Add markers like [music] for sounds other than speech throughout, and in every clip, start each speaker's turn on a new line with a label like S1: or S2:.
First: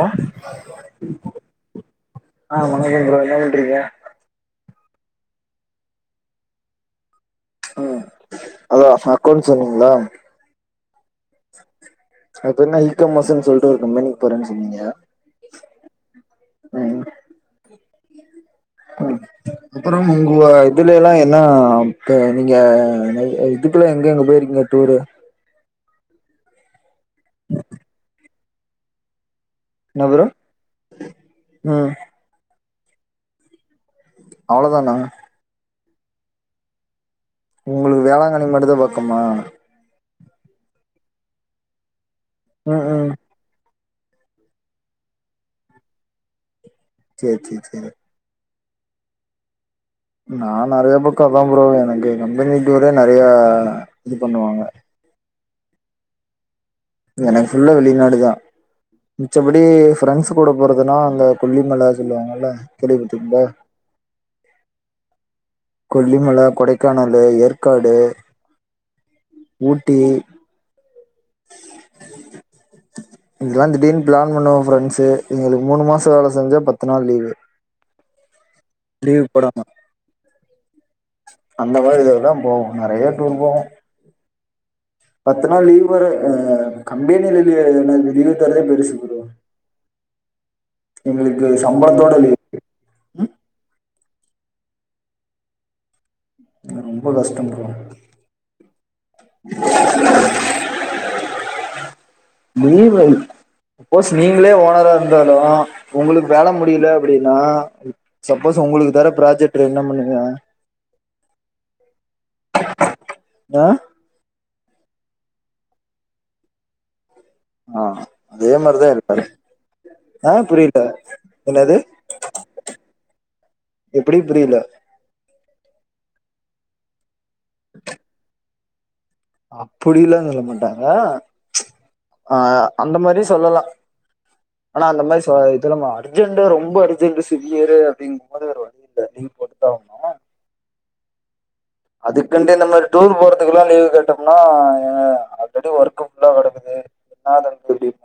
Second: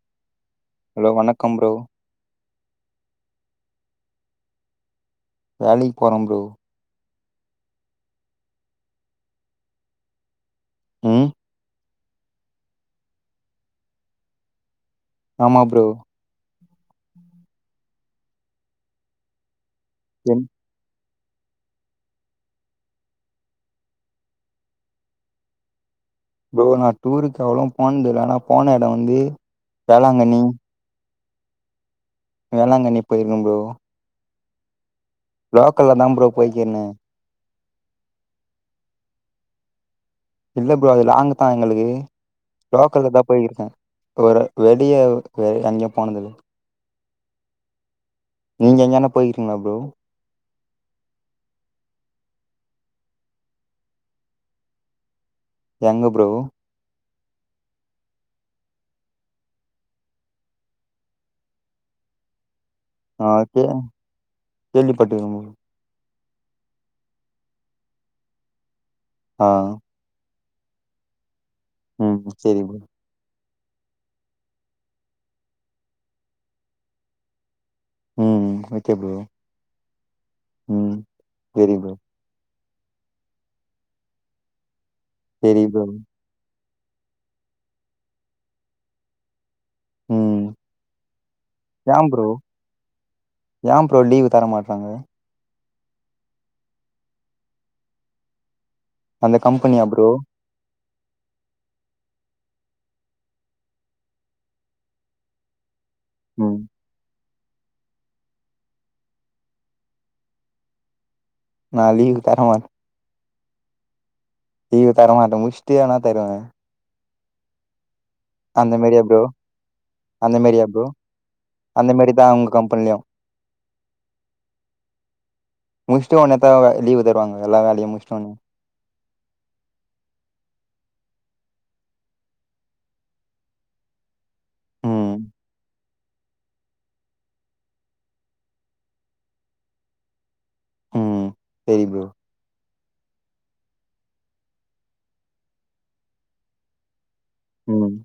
S1: அ
S2: hello வணக்கம் bro
S1: ஆ வணக்கம் ப்ரோ என்ன பண்றீங்க
S2: வேலைக்கு போறம் ப்ரோ
S1: அ அதா அக்கௌண்ட்ஸ் சொன்னீங்ள
S2: ம்
S1: அப்ப என்ன ஈ காம் மஸ்னு சொல்லிட்டு ஒரு கம்பெனிக்கு போறேனு சொன்னீங்க
S2: ஆமா ப்ரோ
S1: ம ம் அப்புறம்
S2: என்
S1: முங்குவாய் இதுல எல்லா என்ன இப்ப நீங்க நெறைய இதுக்குல்லா எங்க எங்க போயிருக்கீங்க டூரு
S2: ப்ரோ நா டூருக்கு அவ்ளோவு போனுது இல்ல ஆனா போன எடோ வந்து
S1: என்ன ப்ரோ
S2: வேளாங்கண்ணி
S1: ம்
S2: வேளாங்கண்ணி போயிருக்க ப்ரோ
S1: அவ்ளோதானா
S2: லோக்கல்ல தா ப்ரோ போயிக்கனே
S1: உங்களுக்கு வேளாங்கண்னி மட்டுதா பக்கமா
S2: இல்ல ப்ரோ அது லாங்குதா எங்களுக்கு
S1: ம் ம்
S2: லோக்கல்லதா போயிருக்கே ஒரு வெளியே வெ எங்கியு போனதில்ல
S1: ச்சே ச்சே ச்சே
S2: நீங்க எங்கனா போய்கிறீங்களா ப்ரோ
S1: நா நெறைய பக்கோ அதா ப்ரோ எனக்கு கம்பெனிக்குரே நெறையா இது பண்ணுவாங்க
S2: எங்க ப்ரோ
S1: எனக்கு ஃபுல்லா வெளிநாடு தா மிச்சபடி ஃப்ரெண்ட்ஸ் கூட போறதுனா அங்க கொல்லிமல சொல்லுவாங்கல்ல
S2: ஆ
S1: கேள்விப்பட்டிருக்கீங்களா
S2: கே கேள்விபட்ருக்க ப்ரோ
S1: கொல்லிமல கொடைக்கானலு ஏற்காடு
S2: ஆ
S1: ஊட்டி
S2: ம் செரி ப்ரோ
S1: எங்கெல்லா திடீர்னு ப்ளான் பண்ணுவோ ஃபிரண்ட்ஸு எங்களுக்கு மூணு மாசோ வேல செஞ்சா பத்து நாள் லீவு
S2: ம் ஓகே ப்ரோ
S1: லீவ் போடாம
S2: ம் சரி
S1: அந்த
S2: ப்ரோ
S1: மாரி இதெல்லா போவோ நெறையா டூர் போவோ பத்து
S2: சரி
S1: நாள்
S2: ப்ரோ
S1: லீவ் வர அ கம்பேனியில லீவுனா லீவு தரதே பெருசு ப்ரோ
S2: ம்
S1: எங்களுக்கு சம்பளத்தோட லீவு
S2: ஏம் ப்ரோ லீவு தர மாட்றாங்க
S1: ரொம்ப கஷ்டம் ப்ரோ
S2: அந்த கம்பெனியா ப்ரோ
S1: நீங்ளே சப்போஸ் நீங்ளே ஓனரா இருந்தாலு உங்களுக்கு வேல
S2: ம்
S1: முடியல அப்டின்னா சப்போஸ் உங்களுக்கு தர ப்ராஜெக்டு என்ன பண்ணுவீங்க
S2: நா லீவு தருவ
S1: அ
S2: லீவ் தரவமாட்ட முஷ்டியனா தருவே
S1: ஆ அதே
S2: அந்த
S1: மாரித
S2: மாரியா ப்ரோ
S1: இருப்பாரு
S2: அந்த மாரியா ப்ரோ
S1: என்னது
S2: அந்த மாரி தா அவுங்க கம்பெனிலயு
S1: எப்டி புரியல
S2: முஷ்ட்டு ஒன்னத்தேவ லீவு தருவாங்க எல்லா வேலையு முஷ்ட்டோனா
S1: அப்டில்லா சொல்ல மாட்டாங்க ஆ அந்த மாரியு சொல்லலா ஆனா அந்த
S2: ம்
S1: மாரி சோய்த் [unintelligible] அர்ஜென்டு ரொம்ப அர்ஜென்டு சிவியரு அப்டிங்கும் போது வேற வழி இல்ல லீவ் போட்டு த ஆகணு
S2: செரி ப்ரோ
S1: அதுக்கின்ட்டு இந்த மாரி டூர் போறதுக்லா லீவ் கேட்டோம்னா ஆல்ரெடி ஒர்க்கு ஃபுல்லா கெடக்குது
S2: ம்
S1: [unintelligible]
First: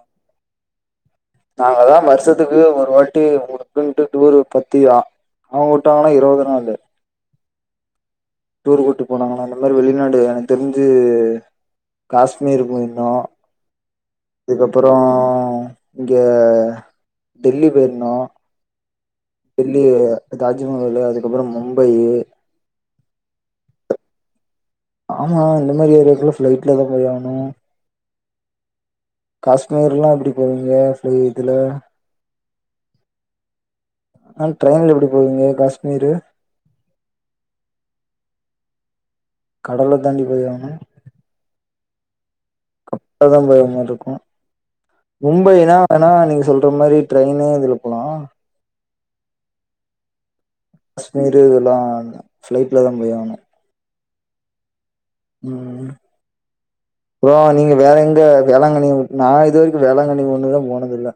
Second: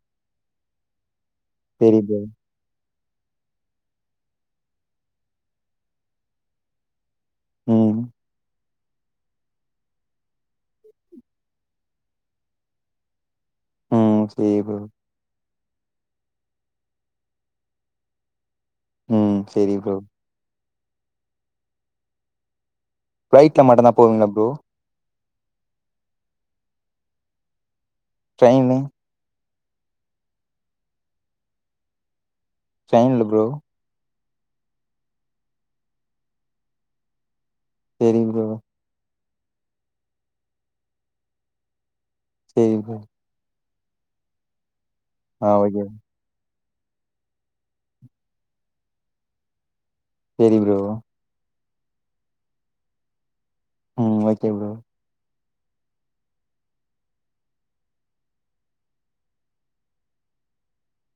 S1: நாங்களா
S2: சரி ப்ரோ
S1: வர்ஷத்துக் எப்பயோ ஒரு வாட்டி ஊருக்குனு டூர் பத்தியா அவுங்க விட்டாங்கன்னா இருவது நாலு
S2: ம்
S1: டூர் கூட்டு போனாங்கன்னா அந்த மாரி வெளிநாடு எனக்கு தெரிஞ்சு காஷ்மீர் போயிந்தோ
S2: ம் சரி ப்ரோ
S1: அதுக்கப்றோ இங்க டில்லி போயிருந்தோ
S2: ம் சரி
S1: டில்லி
S2: ப்ரோ
S1: தாஜ்மஹாலு அதுக்கப்றோ மும்பையி
S2: பிளைட்ல மட்டுதா போவீங்ளா ப்ரோ
S1: ஆமா இந்த மாரி ஏரியாவுக்குள்ள ஃப்ளைட்ல தா போய் ஆவுணு
S2: ட்ரெயினு
S1: காஷ்மீர்ல்லா எப்டி போவீங்க ஃப்ளை இதுல
S2: ட்ரெயின்ல ப்ரோ
S1: ஆ ட்ரெயில்ல எப்டி போவீங்க காஷ்மீரு
S2: செரிங் ப்ரோ
S1: கடல தாண்டி போயி ஆகுனு
S2: செரி ப்ரோ
S1: அதா பயமா இருக்கு
S2: ஆ
S1: மும்பைனா
S2: ஓகே
S1: வேணா நீங்க சொல் இந்த மாரி ட்ரெயினு இதுல போலா
S2: செரி ப்ரோ
S1: ஷ்மீரு இதெல்லா ஃப்ளைட்ல தா போய் ஆகணு
S2: ம் ஓகே ப்ரோ
S1: ம் ப்ரோ நீங்க வேற எங்க வேளாங்கண்ணி நா இது வரைக்கு வேளாங்கண்ணி ஒண்ணு தா போனதில்ல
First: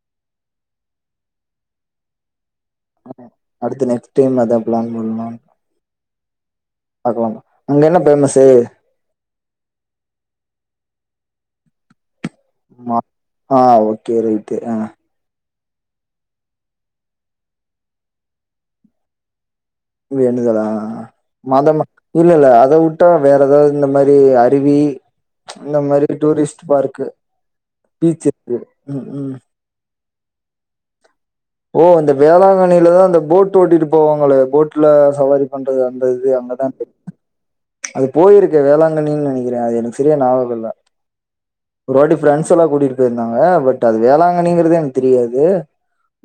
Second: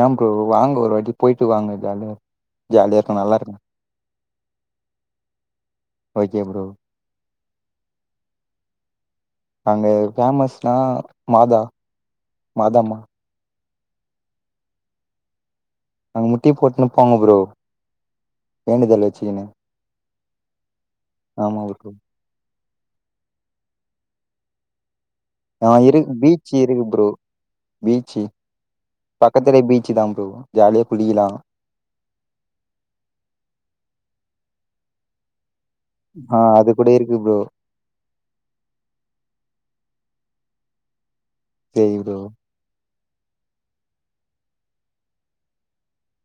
S2: ஏ ப்ரோ வாங்க ஒரு வாட்டி போய்ட்டு வாங்க ஜாலியா ஜாலியா இருக்
S1: அடுத்து நெக்ஸ்ட் டைம் அதா பிளான் பண்ணு
S2: ஓகே ப்ரோ
S1: பாக்லா அங்க என்ன பேமஸ்சு
S2: அங்க ஃபேமஸ்னா மாதா மாதாம்மா
S1: மாதா ஓகே ரைட்டு ஆ
S2: அங்க முட்டி போட்ன்னு போங்க ப்ரோ வேண்டுதல் வச்சுக்குணு
S1: வேண்டுதலா மாதம
S2: ப்ரோ
S1: இல்ல இல்ல அத விட்டா வேற ஏதாவது இந்த மாரி அருவி
S2: ஆ
S1: இந்த
S2: இரு
S1: மாரி
S2: பீச்
S1: டூரிஸ்ட்
S2: இருக்கு
S1: பார்க்கு
S2: ப்ரோ பீச்சு
S1: பீச் இருக்கு ம் ம்
S2: பக்கத்துல பீச்சு தா ப்ரோ ஜாலியா குளிக்கலா
S1: ஓ அந்த வேளாங்கண்ணிலதா அந்த போட் ஓட்டிட்டு போவங்களே போட்ல சவாரி பண்றது அந்த இது
S2: ஆ
S1: அங்கதா
S2: அது
S1: [inaudible]
S2: கூட இருக்கு ப்ரோ
S1: அது போய்ருக்கு வேளாங்கண்ணினு நெனக்கிறே. அது எனக் செரியா ஞாவக இல்ல
S2: சரி
S1: ஒரு வாட்டி
S2: ப்ரோ
S1: ஃப்ரெண் ஸ்ல்லா கூட்டிட்டு போய்ருந்தாங்க. பட் அது வேளாங்கண்ணிங்கறது எனக்கு தெரியாது.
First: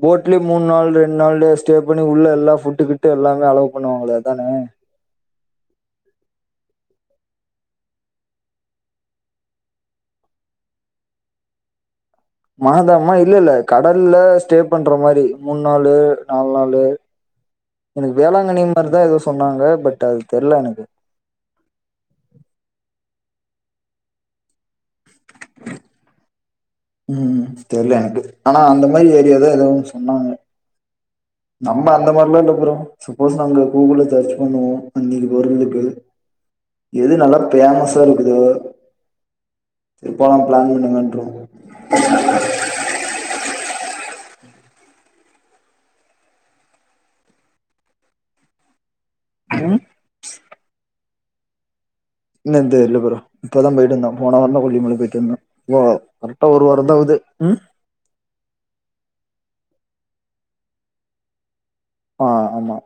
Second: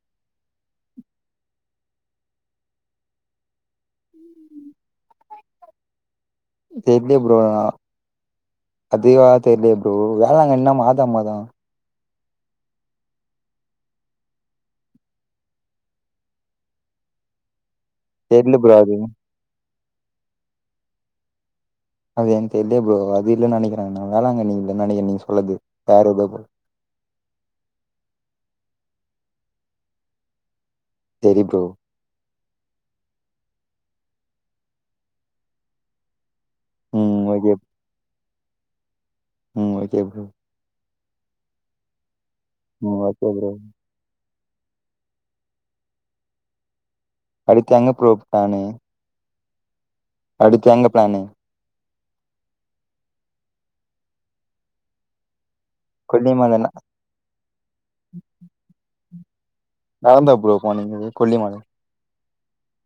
S1: போட்லயே மூன்நாள் ரெண்டு நாளு ஸ்டே பண்ணி உள்ள எல்லா ஃபுட்டு கிட்டு எல்லாமே அலோ பண்ணுவாங்களே அதான
S2: தெர்லெயே ப்ரோ. அதிகவா தெர்லெயே ப்ரோ. வேளாங்கண்ணினா மாதா மா தான
S1: மாதா மா இல்ல இல்ல கடல்ல ஸ்டே பண்ற மாரி மூன் நாளு நாலு நாளு. எனக்கு
S2: தெர்ல
S1: வேளாங்கண்ணி
S2: ப்ரோ அது
S1: மாரிதா எதோ சொன்னாங்க. பட் அது தெர்ல எனக்கு.
S2: அது எனக்கு தெர்லயே ப்ரோ. அது இல்லன்னு நெனக்கிற நா வேளாங்கண்ணி இல்லன்னு நெனக்கிற நீங்க சொல்லுது வேற எதோ ப்ரோ
S1: ம் ம் தெர்ல எனக்கு. ஆனா அந்த மாரி ஏரியா தா எதோ ஒன்னு சொன்னாங்க.
S2: தெரி ப்ரோ
S1: நம்ம அந்த மார்லா இல்ல ப்ரோ. சப்போஸ் நாங்க கூகுள்ல சேர்ச் பண்ணுவோ இன்னெக்கு போறதுக்கு எது
S2: ம்
S1: நல்லா
S2: ஓகே
S1: ஃபேமஸா இருக்குது
S2: ம் ஓகே ப்ரோ
S1: திருப்பல்லா பிளான் இல்லங்க ப்ரோ
S2: ம் ஓகே ப்ரோ அடுத்து எங்க ப்ரோ ப்ளான்னு
S1: ம்
S2: அடுத்து எங்க ப்ளானு
S1: இன்னு தெர்ல ப்ரோ. இப்பதா போய்ட்டு வந்த. போன வாரதா கொல்லிமல போய்ட்டு வந்த. ஏ கரெக்ட்டா ஒரு
S2: கொல்லிமலைனா
S1: வாரந்தா ஆவ்து ம்
S2: நடந்தா ப்ரோ போனீங்க கொல்லிமல
S1: ஆ ஆமா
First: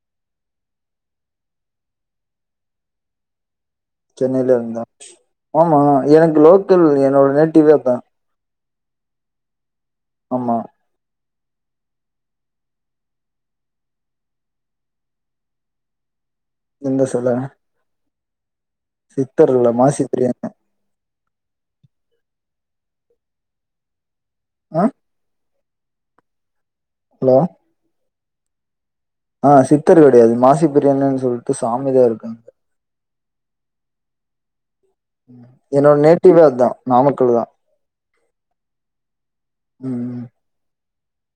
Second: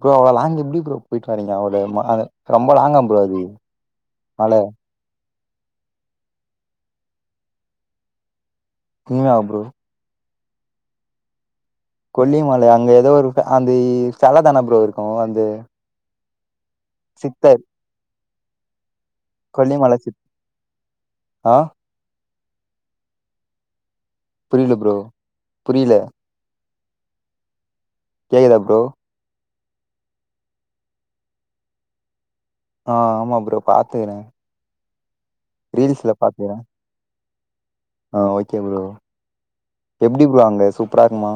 S2: ப்ரோ அவ்ளோ லாங் எப்படி ப்ரோ போய்ட்டு வரீங்க அவ்ள அ ரொம்ப லாங்கா ப்ரோ அது
S1: சென்னைல
S2: மல
S1: இருந்த ஆமா எனக்கு லோக்கலு என்னோட நேட்டிவே அதா
S2: உண்மையா ப்ரோ
S1: ஆமா
S2: கொல்லிமல அங்க எதோ ஒரு அந்த செல தான ப்ரோ இருக்கு அந்த
S1: எந்த செல
S2: சித்தர்
S1: இல்ல
S2: கொல்லிமல
S1: மாசி
S2: சித்
S1: பிரியன்
S2: அ புரில
S1: ஆ
S2: ப்ரோ புரில
S1: ஹலோ
S2: கேக்குதா ப்ரோ
S1: ஆ சித்தர் கெடையாது மாசி பிரியாணுன்னு சொல்லிட்டு சாமிதா இருக்கு
S2: ஆஹ் ஆமா ப்ரோ பாத்துக்குற
S1: ம் என்னோட நேட்டிவே
S2: பாத்துக்கிறே
S1: அதான் நாமக்கல் தான்
S2: ஆ ஓகே ப்ரோ
S1: ம்
S2: எப்டி ப்ரோ அங்க சூப்பரா இருக்குமா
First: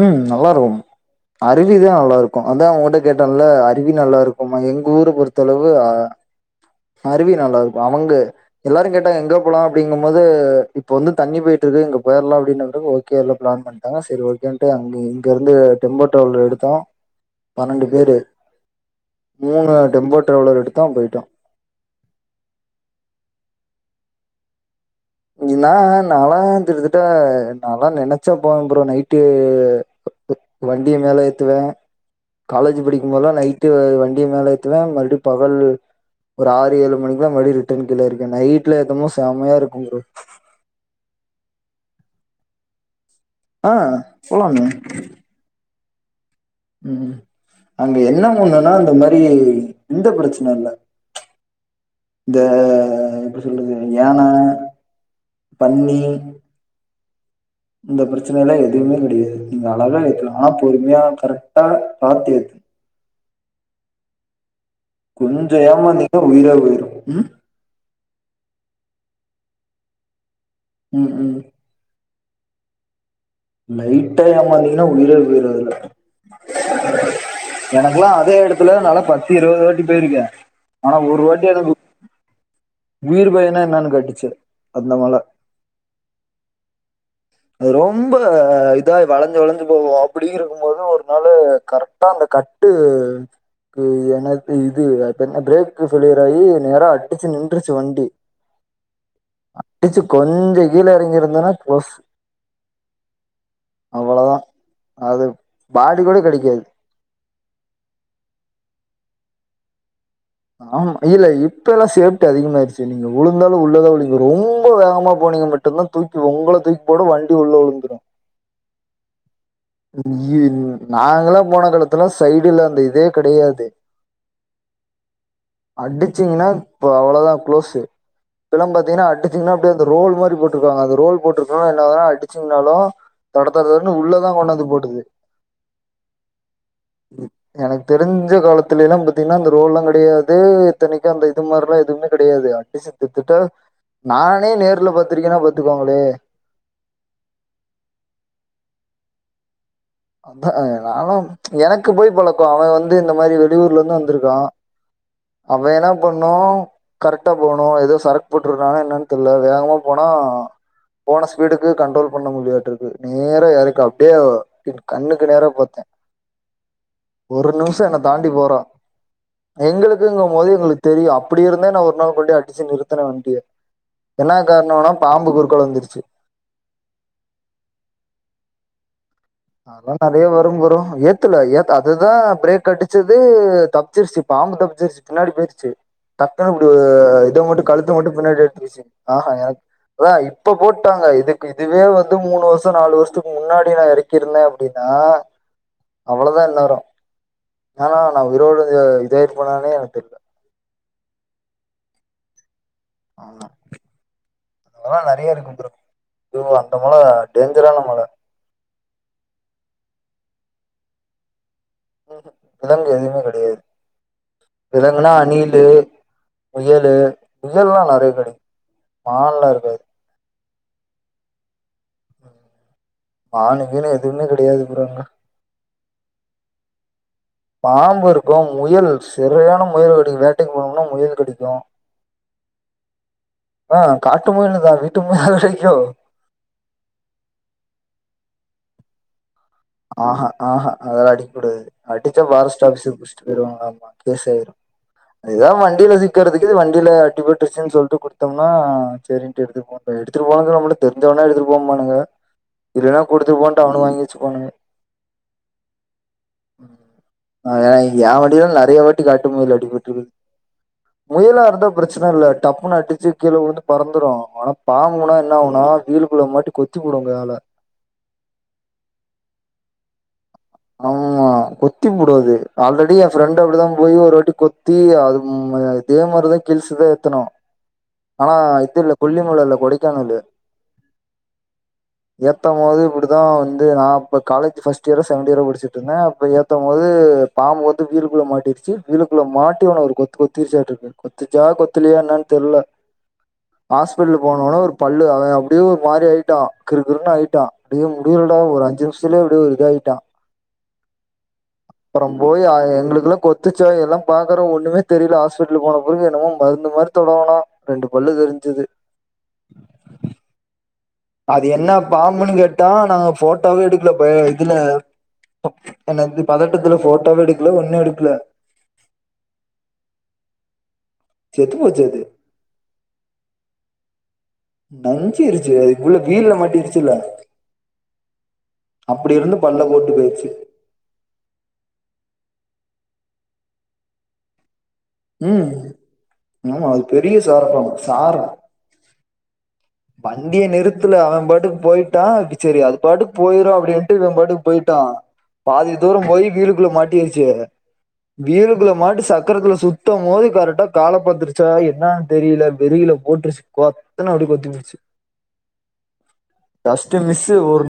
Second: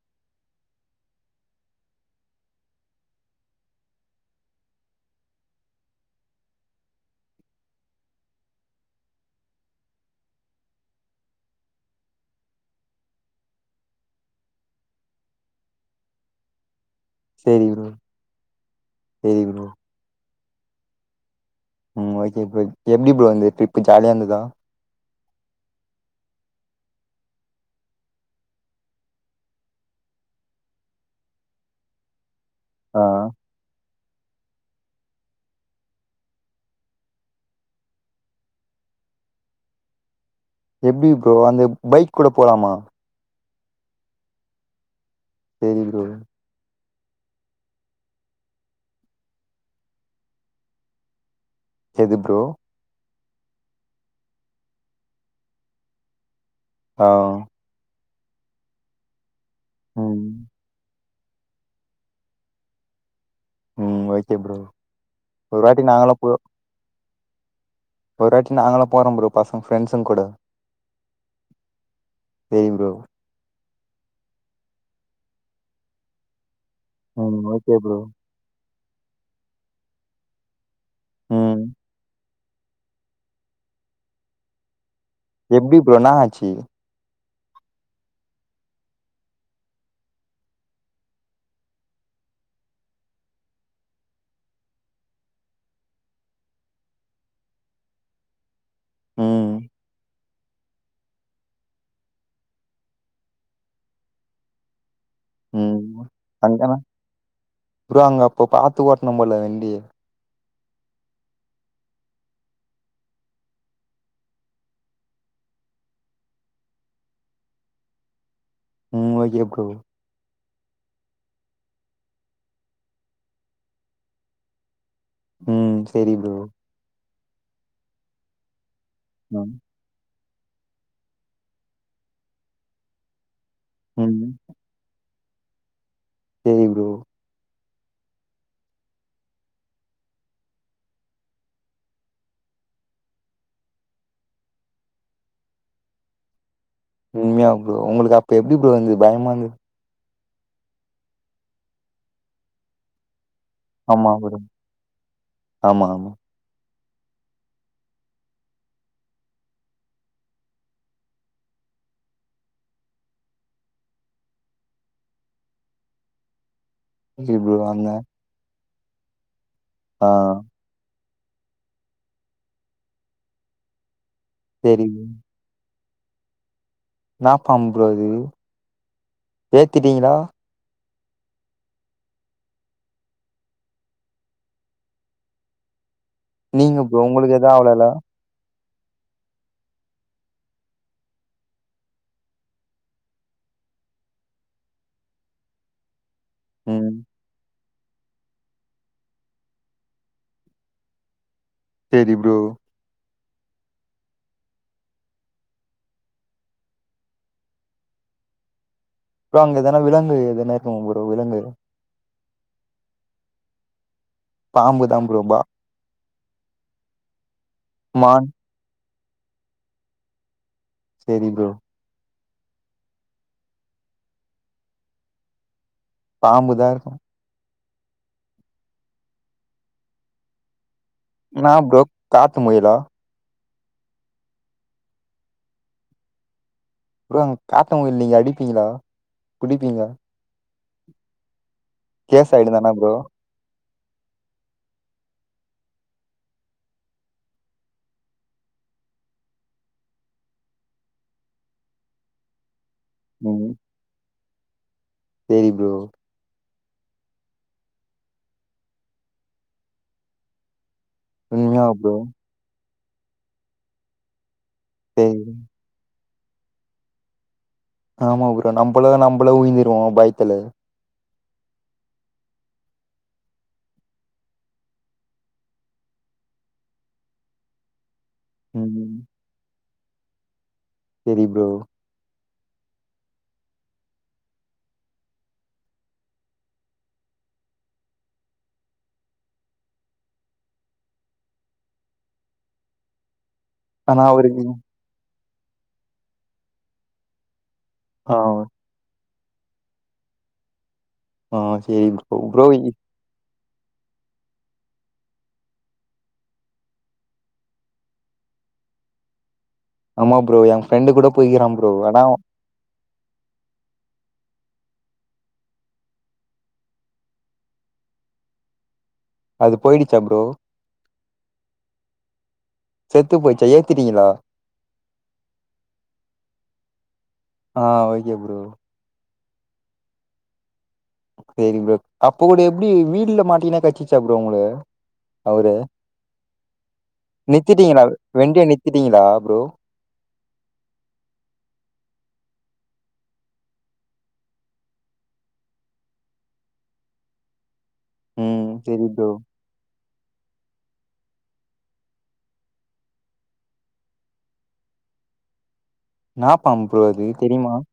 S1: ம் நல்லாருக்கு அருவிதா அவ்ளோ இருக்கு. அதா ஊன்ட்ட கேட்டெல்ல. அருவி நல்லாருக்குமா எங்க ஊர பொறுத்த அளவு அருவி நல்லா இருக்கு. அவுங்க எல்லாரு கேட்டாங்க எங்க போலா அப்பிடிங்குபோது இப்ப வந்து தண்ணி போய்ட்டு இருக்கு இங்க போய்ர்லா அப்பிடினதுக்கு ஓகே எல்லா ப்ளான் பண் தானா செரி ஓகேன்ட்டு அங்க இங்க இருந்து டெம்போ ட்ராவலர் எடுத்தோ
S2: சேரி
S1: பன்னெண்டு
S2: ப்ரோ
S1: பேரு.
S2: சேரி ப்ரோ
S1: மூணு டெம்போ ட்ராவலர் எடுத்தோ போய்ட்டோ.
S2: ம் ஓகே ப்ரோ எப்டி ப்ரோ இருந்தது ட்ரிப் ஜாலியா இருந்துதா
S1: நீலா நால்லா திட்ட தட்ட நால்லா நெனச்சே போன ப்ரோ நைட்டு வண்டிய மேல ஏத்துவே. காலேஜ்
S2: ஆ
S1: படிக்கும்போதெல்லா நைட்டு வண்டிய மேல ஏத் துவே மறுபடியு பகலு ஒரு ஆறு ஏழு மணிக்லா மறுபடி ரிட்டன் கீழ இருக்கே. நைட்ல ஏத்துமோ செமையா இருக்கு ப்ரோ
S2: எப்டி ப்ரோ அந்த பைக் கூட போலாமா
S1: ஆ போலமே
S2: செரி ப்ரோ
S1: ம் அங்க என்ன ஒன்னுன்னா அந்த மாரி இந்த பிரச்சன இல்ல
S2: [unintelligible]
S1: இந்த எப்டி சொல்றது யான பன்னி
S2: ஆ
S1: இந்த பிரச்சனல்லா எதுவுமே கெடையாது நீங்க அழகா ஏத்தலா
S2: ம்.
S1: ஆனா பொறுமையா கரெக்டா பாத்து ஏத்துன்
S2: ம் ஓகே ப்ரோ
S1: கொஞ்சோ
S2: ஒரு வாட்டி நாங்கலாம்
S1: ஏமாந்தீங்னா
S2: போ
S1: உயிரே போயிரு ம்
S2: ஒரு வாட்டி நாங்களு போறோம் ப்ரோ பசங்க ஃப்ரெண்ட்ஸ்ங் கூடோ
S1: ம் ம்
S2: சேரிங் ப்ரோ
S1: லைட்டா ஏமாந்தீங்கன்னா உயிரே போய்டு அதுல
S2: ம். Okay bro.
S1: எனக்குல்லா அதே எடுத் துல நால்லா பத்து இருவது வாட்டி போயிருக்கே ஆனா ஒரு வாட்டி
S2: ம்.
S1: எனக்கு உயிர் பயோன்னா என்னான்னு காட்டுச்சி அந்த மல
S2: எப்டி ப்ரோ என்னா ஆச்சி
S1: அது ரொம்ப அ இதா வளைஞ்சு வளைஞ்சு போகோ அப்டி இருக்கும்போது ஒரு நாளு கரெக்டா அந்த கட்டு க்கு எனக் இது அது பேர்னா பிரேக்கு ஃபெயிலியர் ஆயி நேரா அடிச்சு நின்ருச்சி வண்டி
S2: [unintelligible] ம்.
S1: அடிச்சி கொஞ்சோ கீழ எறங்கிருந்தேன்னா க்ளோசு அவ்ளதா அது
S2: ம்
S1: பாடி கூட கிடைக்காது
S2: அங்கனா ப்ரோ அங்க அப்போ பாத்து ஓட்னோ போல வண்டிய
S1: ஆமா இல்ல இப்பல்லா சேஃப்டி அதிகமாயிருச்சு நீங்க உழுந்தாலு உள்ளதா உழுவிங்க நீங்க ரொம்ப வேகமா போனீங்க மட் ட்டு தா தூக்கி உங்கள தூக்கி போடு வண்டி உள்ள உழுந்துடு
S2: ம் ஓகே ப்ரோ
S1: இ நாங்கல்லா போன காலத்துல்லா சைடுல அந்த இதே கடையாது
S2: ம். சரி ப்ரோ.
S1: அடிச்சீங்னா இப்ப அவ்ளோதா குளோசு இப்பல்லா பாத்தீங்கன்னா
S2: ம்.
S1: அடிச்சீங்னா அப்டியே அந்த ரோல் மாரி போட்ருக்காங்க அந்த ரோல் போட்ருக்கவோ என்னாதா அடிச்சிங்கனாலு தடத் தற தறன்னு
S2: ம்.
S1: உள்ளதா கொண்டாந் து போட்டுது
S2: சேரி ப்ரோ
S1: எனக்கு தெரிஞ்ச காலத்துலேல்லா பாத்தீங்கன்னா அந்த ரோல்லா கெடையாது இத்தனைக்கு அந்த இது மாரிலா எதுவுமே கெடையாது அடிச்சி திட்திட்ட நானே நேர்ல பாத்திருக்கேன்னா பாத்துக்கோங்ளே
S2: உண்மையா ப்ரோ உங்களுக்கு அப்போ எப்டி ப்ரோ இருந்து பயமா இருந்ததா
S1: அதா நால்லா எனக்கு போய் பழக்கோ ஆனா வந்து இந்த மாரி வெ வெளிவூர்லருந்து
S2: ஆமா ப்ரோ.
S1: வந்திருக்கோ அப்போ
S2: ஆமா,
S1: என்னா
S2: ஆமா.
S1: பண்ணோ கரெக்டா போணோ ஏதோ சரக் போட்டிருக்கானான்னு என்னான் தெர்ல வேகமா போனா போன ஸ்பீடுக்கு கண்ட்ரோல் பண்ண முடியாட்டு இருக்கு நேரா எறக்கு அப்டியே அ கண்ணுக்கு நேர பாத்தே
S2: சரி
S1: ஒரு
S2: ப்ரோ
S1: நிமிஷோ
S2: அங்க
S1: என்ன தாண்டி போறா
S2: ஆ.
S1: எங்களுக்குங்க போது எங்களுக்கு தெரியு அப்டி இருந்தோ நா ஒரு நாள் கொண்டு அடிச்சு நிறுத்தன வண்டிய என்ன
S2: சரி
S1: காரணோனா
S2: ப்ரோ.
S1: பாம்பு குருக்கால வந்துருச்சு
S2: என்னா பாம்பு ப்ரோ அது
S1: அதல்லா
S2: ஏத்திட்டீங்களா?
S1: நறைய வரு ப்ரோ எ த்துல எத் அதுதா பிரேக் அடிச்சது தப்ச்சிருச்சு பாம்பு தப்ச்சிருச்சு பின்னாடி போய்ருச்சு டக்குனு இப்டி
S2: நீங்க ப்ரோ உங்களுக்கு
S1: இத
S2: எதுவும்
S1: மட்டு
S2: ஆவலல்ல?
S1: கழுத்த மட்டு பின்னாடி எத்துருச்சு ஆஹா எனக் அதா இப்ப போட்டாங்க இதுக்கு இதுவே வந்து மூணு வருஷோ நாலு வருஷத்துக் முன்னாடி நா இரு க் இருந்த அப்டினா அவ்ளோதா எல்லாரு
S2: ம்
S1: எனா நா உயிரோட இத இதாய்ருப்பனானே எனக் தெர்ல
S2: செரி ப்ரோ
S1: ஆமா அதல்லா நறைய இருக்கு ப்ரோ அதுவு அந்த மல டேஞ்சரான மல
S2: அப்றோ அங்க எதனா விலங்கு எதனா இருக்குமா ப்ரோ விலங்கு
S1: விலங்கு எதுமே கடையாது
S2: பாம்பு தான்
S1: விலங்குனா
S2: ப்ரோ பா
S1: அணிலு முயலு முயல்லா நறைய
S2: மான்
S1: கடைக் மான்லா இருக்காது
S2: செரி ப்ரோ
S1: ஆனை கீனை எதுமே கிடையாது ப்ரோ அங்க
S2: பாம்புதா இருக்கு
S1: பாம்பு இருக்கு முயல் செறியான முயல் வேட்டைக் வேட்டைக்கு போனோம்னா முயல் கடிக்கு
S2: என்னா ப்ரோ காட்டி முயலா
S1: ஆ காட்டு முயலதா வீட்டு முயலா கடைக்கு
S2: ப்ரோ காட்டு முயல் நீங்க அடிப்பீங்ளா புடிப்பீங்ளா
S1: ஆஹா ஆஹா அதெல்லா அடிக் கூடாது அடிச்சா
S2: கேஸ் ஆயிடும்
S1: ஃபாரஸ்ட்
S2: தான ப்ரோ
S1: ஆஃபிஸர் புடிச்சிட்டு போய்ருவாங்களமா கேஸ் ஆய்ரு எதா வண்டில சிக்கறதுக்கு இது வண்டில அடிப்பட்ருச்சுனு சொல்ட்டு குடுத்தோம்னா செரின்ட்டு எடுத்துப்பாங் எடுத்துடு போனது நம்ளுக் தெரிஞ்சவனா எடுத்துட்டு போ பானுங்க இல்லனா குடுத்துட்டு போனு வாங்கி வெச்சுப்பானுங்க
S2: செரி ப்ரோ
S1: ஆ எ வண்டிலலா நறைய வாட்டி காட்டு முயல் அடிப்பட்ருக்குது முயலா இருந்தா
S2: உண்மையாவா ப்ரோ
S1: ப்ரச்சன இல்ல டப்புன்னு அடிச்சு கீழ உழுந்து பறந்துடு ஆனா பாம்புனா
S2: சரி
S1: என்ன ஆவுனா வீலுக்குள்ள மாட்டி கொத்திபுடு கால
S2: ஆமா ப்ரோ நம்பளதா நம்பளே உய்ந்துருவோ பய்த்துல
S1: ஆமா கொத்திபுடு அது ஆல்ரெடி எ ஃப்ரெண்டு அப்டிதா போய் ஒரு வாட்டி கொத்தி அது ம் அது அதே மாரிதா கில்ஸுதா ஏத்தனு
S2: [inaudible]
S1: ஆனா இது இல்ல
S2: ம்
S1: கொல்லிமல இல்ல கொடைக்கானலு
S2: செரி ப்ரோ
S1: ஏத்தமோது இப்டிதா வந்து நா அப்போ காலேஜ் ஃபஸ்ட்டு இயரோ ஸ் சகெண்ட் இயரோ படிச்சுட்ருந்தே அப்ப ஏத்தமோது பாம்பு வந்து வீலுக்குள்ள மாட்டிருச்சு வீலுக்குள்ள மாட்டி அவன ஒரு கொத்து கொத்திச்சாட்ருக்கு கொத்துச்சா கொத்தலயா என்னான் தெர்ல
S2: ஆனா
S1: ஹாஸ்பிடல்
S2: அவருக்கு
S1: போனவொனே ஒரு பல்லு அவ அப்டியே ஒருமாரி ஆய்ட்டா கிறுகிறுனு ஆயிட்டா டே
S2: ஆ
S1: முடிலடா ஒரு அஞ்சு நிம்ஷத்துலயே அப்டியே ஒரு இதாய்ட்டா
S2: ஆ சரி
S1: அப்புறோ
S2: ப்ரோ
S1: போய்
S2: ப்ரோ
S1: அது எங்குளுக்குலா கொத் துச்சா எல்லா பாக்குறோ ஒன்னுமே தெரில ஹாஸ்பிடலு போன பிறகு என்னமோ மருந்துமாரி தடவனா ரெண்டு பல்லு தெரிஞ்சது
S2: ஆமா ப்ரோ எ பிரெண்ட் கூட
S1: அது
S2: போய்க்கிறான் ப்ரோ
S1: என்ன
S2: ஆனா
S1: பாம்புன்னு கேட்டா நாங்க ஃபோட்டோவே எடுக்ல ப இதுல என்ன இது பதட்டத்துல ஃபோட்டோவே எடுக்ல ஒன்னு எடுக்ல
S2: அது போயிடுச்சா ப்ரோ
S1: செத்து போச்சு அது
S2: செத்து போயிச்சா ஏத்துட்டீங்களா
S1: நஞ்சிருச்சி அது உள்ள வீல்ல மாட்டிருச்சில்ல
S2: ஆ ஓகே ப்ரோ
S1: அப்டி இருந்து பல்ல போட்டு பேயிரிச்சி
S2: சரி ப்ரோ அப்போ கூட எப்டி வீல்ல மாட்டீகினா கச்சிச்சா ப்ரோ உங்கள அவுர
S1: ம் ஆமா அது பெரிய சாரப்பாம்பு
S2: நித்திட்டீங்களா
S1: சாரோ
S2: வெண்டியா நித்திட்டீங்களா ப்ரோ
S1: வண்டிய நிறுத்துல அவ பாட்டுக்கு போயிட்டா செரி அது பாட்டுக்கு போய்ரு அப்டின்ட்டு இவ பாட்டுக்கு போயிட்டா பாதி தூரம் போய் வீலுக்குள்ள மாட்டிருச்சு
S2: ம்
S1: வீலுக்குள்ள
S2: சேரி
S1: மாட்டி
S2: ப்ரோ
S1: சக்கரத்துல சுத் தம்போது கரெக்டா கால பாத்துருச்சா என்னான் தெரியில வெரியில போட்டுருச்சு பொத்துனு அப்டி கொத்திபுடு சு
S2: என்னா பாம்பு ப்ரோ
S1: ஜஸ்ட்டு
S2: அது தெரியுமா
S1: மிஸ்ஸு